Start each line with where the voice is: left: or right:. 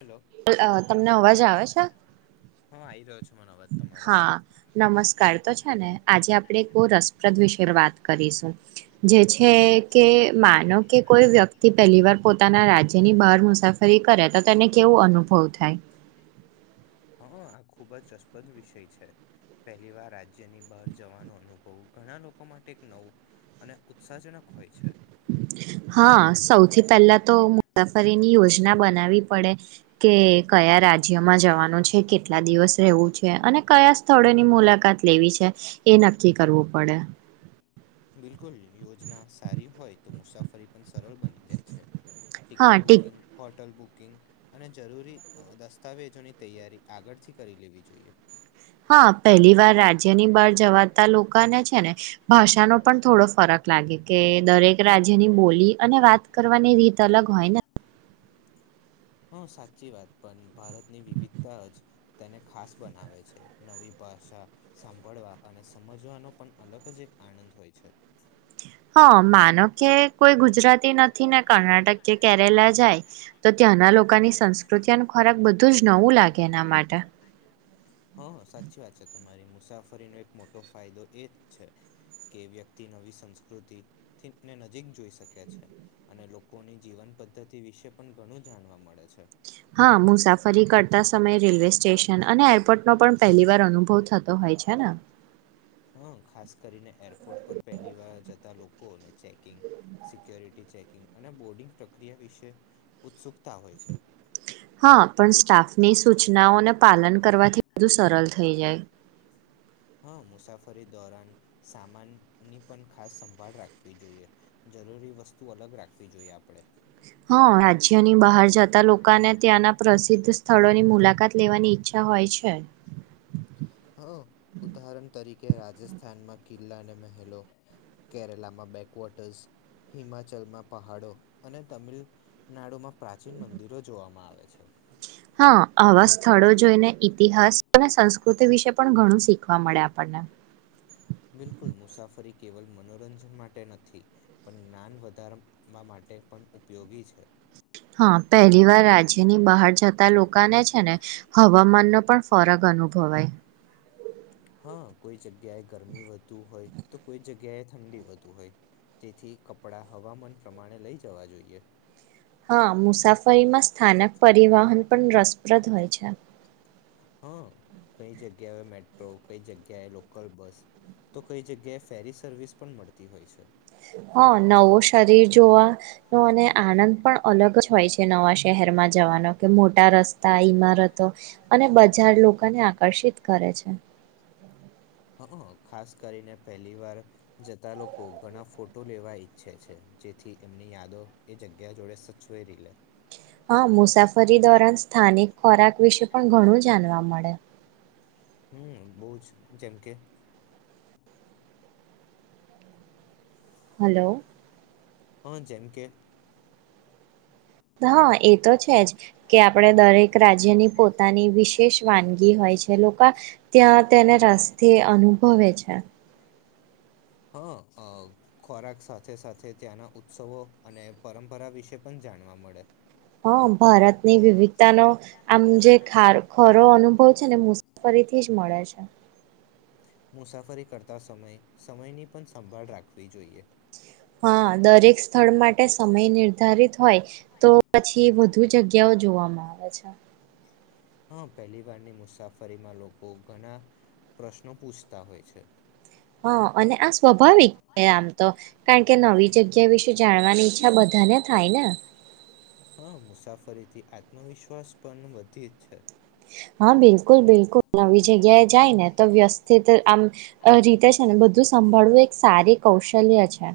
left: Hello
right: તમને અવાજ આવે છે
left: હા આવી રહ્યો છે મને અવાજ તમારો
right: હા નમસ્કાર તો છે ને આજે આપણે રસપ્રદ વિશે વાત કરીશું જે છે કે માનો કે કોઈ વ્યક્તિ પહેલી વાર પોતાના રાજ્યની બહાર મુસાફરી કરે તો તેને કેવું અનુભવ થાય
left: હા આ ખૂબ જ રસપ્રદ વિષય છે પહેલી વાર રાજ્યની બહાર જવાનો અનુભવ ઘણા લોકો માટે એક નવું અને ઉત્સાહજનક હોય છે
right: હા સૌથી પહેલા તો મોટા પરી ની યોજના બનાવી પડે કે કયા રાજ્યમાં જવાનું છે કેટલા દિવસ રહેવું છે અને કયા સ્થળોની મુલાકાત લેવી છે એ નક્કી કરવું પડે
left: બિલકુલ યોજના સારી હોય તો મુસાફરી પણ સરળ બની જાય છે
right: હા
left: ticket
right: tick
left: booking hotel book અને જરૂરી દસ્તાવેજોની તૈયારી આગળથી કરી લેવી જોઈએ
right: હા પહેલી વાર રાજ્યની બહાર જવાતા લોકોને છે ને ભાષાનો પણ થોડો ફરક લાગે કે દરેક રાજ્યની બોલી અને વાત કરવાની રીત અલગ હોય ને
left: હા સાચી વાત પણ ભારતની વિવિધતા જ તેને ખાસ બનાવે છે નવી ભાષા સાંભળવા અને સમજવાનો પણ અલગ જ એક આનંદ હોય છે
right: હા માનો કે કોઈ ગુજરાતી નથી ને કર્ણાટક કે કેરેલા જાય તો ત્યાંના લોકોની સંસ્કૃતિનું ખોરાક બધું જ નવું લાગે એના માટે
left: હા સાચી વાત છે તમારી મુસાફરીનો એક મોટો ફાયદો એ જ છે કે વ્યક્તિ નવી સંસ્કૃતિને નજીક જોઈ શકે છે અને લોકોની જીવન પદ્ધતિ વિશે પણ ઘણું જાણવા મળે છે
right: હા મુસાફરી કરતા સમયે રેલવે સ્ટેશન અને એરપોર્ટનો પણ પહેલી વાર અનુભવ થતો હોય છે ને
left: હ ખાસ કરીને એરપોર્ટ પર પહેલી વાર જતા લોકોને ચેકિંગ સિક્યોરિટી ચેકિંગ અને બોર્ડિંગ પ્રક્રિયા વિશે ઉત્સુ
right: હા પણ સ્ટાફ ની સૂચનાઓને પાલન કરવાથી બધુ સરળ થઈ જાય
left: હા મુસાફરી દોરન સામાનની પણ ખાસ સંભાળ રાખવી જોઈએ જરૂરી વસ્તુ અલગ રાખવી જોઈએ આપણેે
right: હા રાજ્યની બહાર જતા લોકોને ત્યાંના પ્રસિદ્ધ સ્થળોની મુલાકાત લેવાની ઈચ્છા હોય છે
left: કે રાજસ્થાનમાં કિલ્લા અને મહેલો કેરલામાં બેકવોટર્સ હિમાચલમાં પહાડો અને તમિલનાડુમાં પ્રાચીન મંદિરો જોવામાં આવે છે અચ્છા
right: ઇતિહાસ અને સંસ્કૃતિ વિશે પણ ઘણું શીખવા મળે આપણને
left: બિલકુલ મુસાફરી કેવલ મનોરંજન માટે નથી પણ જ્ઞાન વધારવા માટે પણ ઉપયોગી છે
right: હા પહેલી વાર રાજ્યની બહાર જતા લોકોને છે ને હવામાનનો પણ ફરક અનુભવાય
left: હા કોઈ જગ્યાએ ગરમી વધુ હોય તો કોઈ જગ્યાએ ઠંડી વધુ હોય તેથી કપડા હવામાન પ્રમાણે લઈ જવા જોઈએ
right: હા મુસાફરીમાં સ્થાનક પરિવહન પણ રસપ્રદ હોય છે
left: હા કઈ જગ્યાએ મેટ્રો કઈ જગ્યાએ લોકલ બસ તો કઈ જગ્યાએ ફેરી સર્વિસ પણ મળતી હોય છે
right: હા નવો શરીર જોવા અને આનંદ પણ અલગ જ હોય છે નવા શહેરમાં જવાનો કે મોટા રસ્તા ઈમારતો અને બજાર લોકોને આકર્ષિત કરે છે
left: હા ખાસ કરીને પહેલી વાર જતા લોકો ઘણા ફોટો લેવા ઈચ્છે છે જેથી એમની યાદો એ જગ્યા જોડે સચવે ર લે
right: હા મુસાફરી દોરન સ્થાનિક ખોરાક વિશે પણ ઘણું જાણવા મળે
left: હમ બહ જ જેમ કે
right: હલો
left: હા જેમ કે
right: હા એ તો છે જ કે આપણે દરેક રાજ્યની પોતાની વિશેષ વાનગી હોય છે લોકો ત્યાં તેને રસ્તે અનુભવે છે
left: હા ખોરાક સાથે સાથે ત્યાંના ઉત્સવો અને પરંપરા વિશે પણ જાણવા મળે
right: હા ભારતની વિવિધતાનો આમ જે ખરો અનુભવ છે ને મુસાફરીથી જ મળે છે
left: મુસાફરી કરતા સમય સમયની પણ સંભાળ રાખવી જોઈએ
right: હા દરેક સ્થળ માટે સમય નિર્ધારિત હોય તો પછી વધુ જગ્યાઓ જોવામાં આવે છે
left: હા પહેલી વારની મુસાફરીમાં લોકો ઘણા પ્રશ્નો પૂછતા હોય છે
right: હા અને આ સ્વાભાવિક એ આમ તો. કારણ કે નવી જગ્યા વિશે જાણવાની ઈચ્છા બધાને થાય ને.
left: હા મુસાફરીથી આત્મવિશ્વાસ પણ વધી જ છે.
right: હા બિલકુલ બિલકુલ નવી જગ્યાએ જાય ને તો વ્યવસ્થિત આમ રીતે છે ને બધું સંભાળવું એક સારી કૌશલ્ય છે.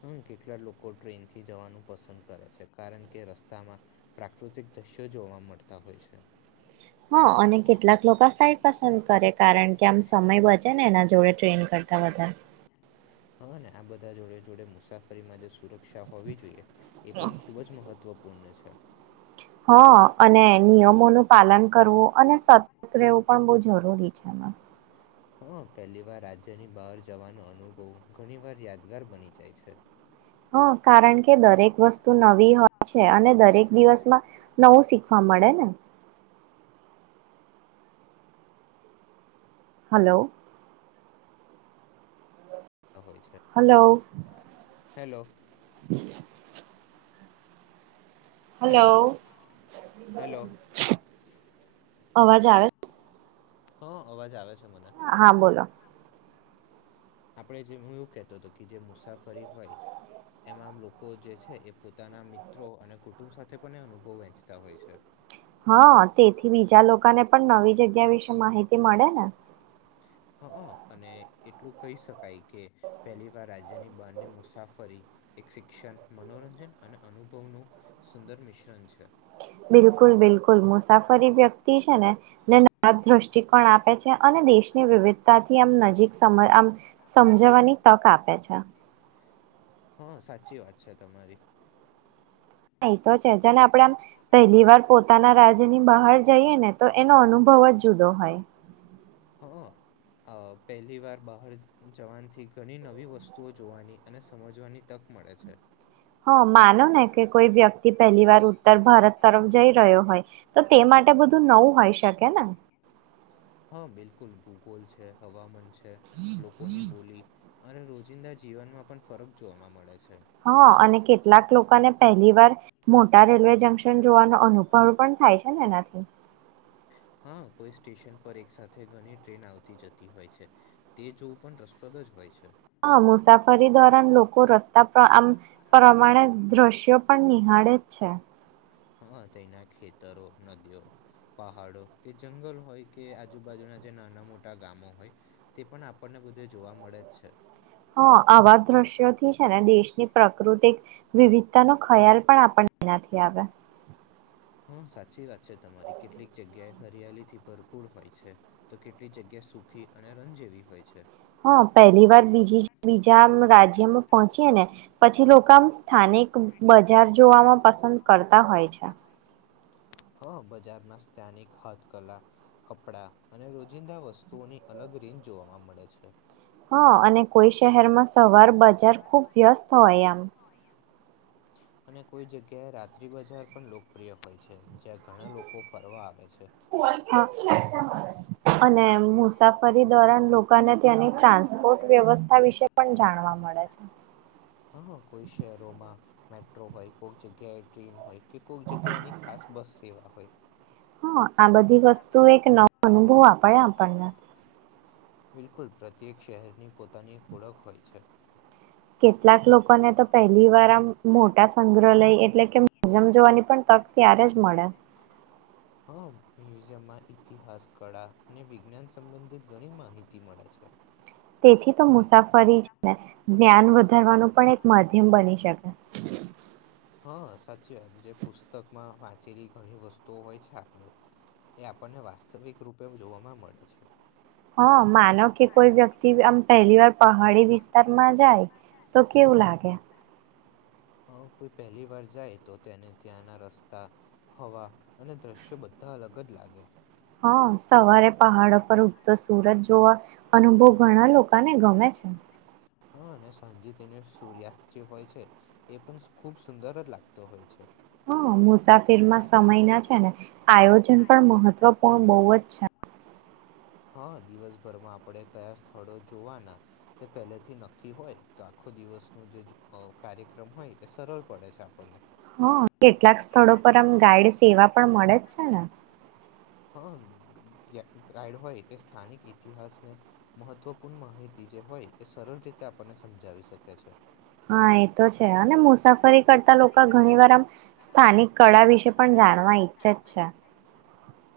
left: હમ્મ કેટલા લોકો ટ્રેન થી જવાનું પસંદ કરે છે કારણ કે રસ્તામાં પ્રાકૃતિક દ્રશ્યો જોવા મળતા હોય છે.
right: હા અને કેટલાક લોકો આ ફ્લાઇટ પસંદ કરે કારણ કે આમ સમય બચે ને એના જોડે ટ્રેન કરતા વધારે.
left: હવે ને આ બધા જોડે જોડે મુસાફરીમાં જે સુરક્ષ ક્ષાહોવી જોઈએ એ પણ ખુબ જ મહત્વ પૂણ છે.
right: હા અને નિયમોનું પાલન કરવું અને સતર્ક રહેવું પણ બહ જરૂરી છે એમાં.
left: હા પહેલી વાર રાજ્યની બહાર જવાનો અનુભવ ઘણી વાર યાદગાર બની જાય છે.
right: હ કારણ કે દરેક વસ્તુ નવી હોય છે અને દરેક દિવસમાં નવું શીખવા મળે ને. હલો.
left: હોય છે
right: hello.
left: Hello
right: hello.
left: Hello hello
right: અવાજ આવે?
left: હા અવાજ આવે છે. મને
right: હા બોલો.
left: આપે જે હું એવું કેતો હતો કે જે મુસાફરી હોય એમાં લોકો જે છે એ પોતાના મિત્રો અને કુટુંબ સાથે પણ અનુભવ વેંચતા હોય છે.
right: હા તેથી બીજા લોકોને પણ નવી જગ્યા વિશે માહિતી મળે ને.
left: હ અને એટલું કહી શકાય કે પહેલી વાર રાજ્યની બાર ની મુસાફરી એક શિક્ષણ મનોરંજન અને અનુભવનુંું સુંદર મિશ્રણ છે.
right: બિલકુલ બિલકુલ મુસાફરી વ્યક્તિ છે ને નેરાબ દ્રષ્ટિકોણ આપે છે અને દેશની વિવિધતાથી આમ નજીક સમ આમ સમજવાની તક આપે છે.
left: હા સાચી વાત છે તમારી
right: હા એતો છે જેને આપણેે આમ પહેલી વાર પોતાના રાજની બહાર જઈએ ને તો એનો અનુભવ જ જુદો હોય.
left: હ પહેલી વાર બહાર જવાનથી ઘણી નવી વસ્તુઓ જોવાની અને સમજવાની તક મળે છે.
right: હા માનો ને કે કોઈ વ્યક્તિ પહેલી વાર ઉત્તર ભારત તરફ જઈ રહ્યો હોય તો તે માટે બધું નવું હોય શકે ને.
left: હા બિલકુલ ભૂગોલ છે હવામાન છે. લોકોની બોલી અને રોજિંદા જીવનમાં પણ ફરક જોવાવામાં મળે છે.
right: હા અને કેટલાક લોકોને પહેલી વાર મોટા રેલવે જંક્શન જોવાનો અનુભવ પણ થાય છે ને એનાથી.
left: હા કોઈ સ્ટેશન પર એક સાથે ઘણી ટ્રેન આવતી જતી હોય છે તે જોવું પણ રસપ્રદ જ હોય છે.
right: હ મુસાફરી દોરાન લોકો રસ્તા પ્ર પ્રમાણે દ્રશ્યો પણ નિહાળે છે.
left: હા તેના ખેતરો નદીઓ પહાડો કે જંગલ હોય કે આજુબાજુના જે નાના મોટા ગામો હોય તે પણ આપણને બધે જોવા મળે જ છે.
right: હા આવા દ્રશ્યોથી છે ને દેશની પ્રાકૃતિક વિવિધતા નો ખ્યાલ પણ આપણને એનાથી આવે.
left: હમ્મ સાચી વાત. છે તમારી કેટલીક જગ્યાએ હરિયાલીથી ભરપૂર હોય છે તો કેટલી જગ્યા સુખી અને રંગ જેવી હોય છે.
right: હા પહેલી વાર બીજી બીજા રાજ્યમાં પહોંચી ને પછી લોકો આમ સ્થાનિક બજાર જોવામાં પસંદ કરતા હોય છે.
left: હા બજારમાં સ્થાનિક હથકલા કપડા અને રોજિંદા વસ્તુઓની અલગ રીત જોવાવામાં મળે છે.
right: હા અને કોઈ શહેરમાં સવાર બજાર ખુબ વ્યસ્ત હોય આમ.
left: અને કોઈ જગ્યાએ રાત્રિ બજાર પણ લોકપ્રિય હોય છે જ્યાં ઘણા લોકો ફરવા આવે છે
right: હા અને મુસાફરી દોરાન લોકોને ત્યાંની ટ્રાન્સપોર્ટ વ્યવસ્થા વિશે પણ જાણવા મળે છે
left: હા કોઈ શહેરોમાં મેટ્રો હોય કોઈક જગ્યાએ ટ્રેન હોય કે કોઈક જગ્યાની ખાસ બસ સેવા હોય
right: હ આ બધી વસ્તુ એક નવા ઓહ આપડ્યા આપણને
left: બિલકુલ પ્રત્યેક શહેરની પોતાની એક ઓળખ હોય છે
right: કેટલાક લોકોને તો પહેલી વાર આમ મોટ મોટા સંગ્રહાલય એટલે કે મ્યુઝિયમ જોવાની પણ તક ત્યારે જ મળે
left: હ મ્યુઝિયમમાં ઈતિહાસ કળા અને વિજ્ઞાન સંબંધિત ઘણી માહિતી મળે છે
right: તેથી તો મુસાફરી છે ને જ્ઞાન વધારવાનું પણ એક માધ્યમ બની શકે
left: હા સાચી વાત જે પુસ્તકમાં વાંચેલી ઘણી વસ્તુઓ હોય છે આપણે એ આપણને વાસ્તવિક રૂપે જોવાવામાં મળે છે
right: હા માનવ કે કોઈ વ્યક્તિમ પહેલી વાર પહાડી વિસ્તારમાં જાય તો કેવું લાગે
left: હ કોઈ પહેલી વાર જાય તો તેને ત્યાંના રસ્તા હવા અને દ્રશ્યો બધા અલગ જ લાગે
right: હા સવારે પહાડ પર ઉગતો સુરજ જોવા અનુભવ ઘણા લોકોને ગમે છે
left: હા અને સાંજે તેનો સૂર્યાસ્ત જે હોય છે એ પણ ખુબ સુંદર જ લાગતો હોય છે
right: હા મુસાફિરમાં સમય ના છે ને આયોજન પણ મહત્વપૂર્ણ બહુ જ છે
left: હા દિવસભરમાં આપણે કયા સ્થળો જોવાના તે પહેલેથી નક્કી હોય તો આખો દિવસ ન જે કાર્યક્રમ હોય એ સરળ પડે છે આપણને
right: હ કેટલાક સ્થળો પર આમ ગાઈડ સેવા પણ મળે જ છેને
left: હા ગાઈડ હોય એ સ્થાનિક ઈતિહાસને મહત્વપૂર્ણ માહિતી જે હોય એ સરળ રીતે આપણને સમજાવી શકે છે
right: હા એ તો છે અને મુસાફરી કરતા લોકો ઘણી વાર આમ સ્થાનિક કળા વિશે પણ જાણવા ઈચ્છે જ છે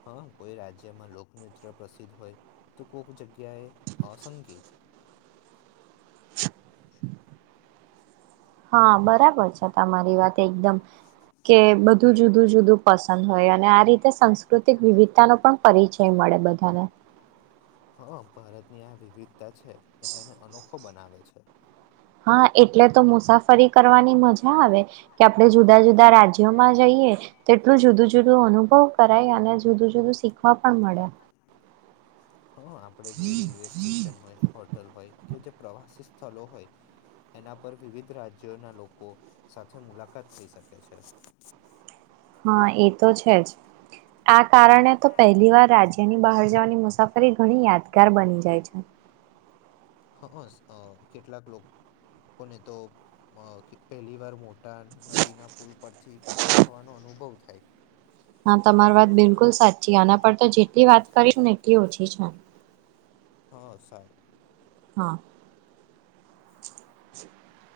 left: હા કોઈ રાજ્યમાં લોકનૃત્ય પ્રસિદ્ધ હોય તો કોક જગ્યાએ અસંગીત
right: હા બરાબર છે તમારી વાત એકદમ કે બધું જુદું જુદું પસંદ હોય અને આ રીતે સાસ્કૃતિક વિવિધતાનો પણ પરિચય મળે બધાને
left: હા ભારતની આ વિવિધ છે એને અનો બનાવે છે.
right: હા એટલે તો મુસાફરી કરવાની મજા આવે કે આપડણે જુદા જુદા રાજ્યોમાં જઈએ તો એટલું જુદું જુદો અનુભવ કરાઈ અને જુદું જુદું શીખવા પણ મળે
left: હા આપણેે જે રેલવે સ્ટેશન હોય હોટલ હોય કે જે પ્રવાસી સ્થલો હોય એના પર વિવિધ રાજ્યોના લોકો સાથે મુલાકાત થઈ શકે છે.
right: હા એ તો છે જ આ કારણે તો પહેલી વાર રાજ્યની બહાર જવાની મુસાફરી ઘણી યાદગાર બની જાય છે
left: હ કેટલાક લોકોને તો પહેલી વાર મોટા નદીના પુલ પરથી પસાર થવાનો અનુભવ થાય
right: હા તમાર વાત બિલકુલ સાચી આના પર તો જેટલી વાત કરી ને કે ઓ છેી જ
left: હા સાચું
right: હા [unintelligible] [inaudible]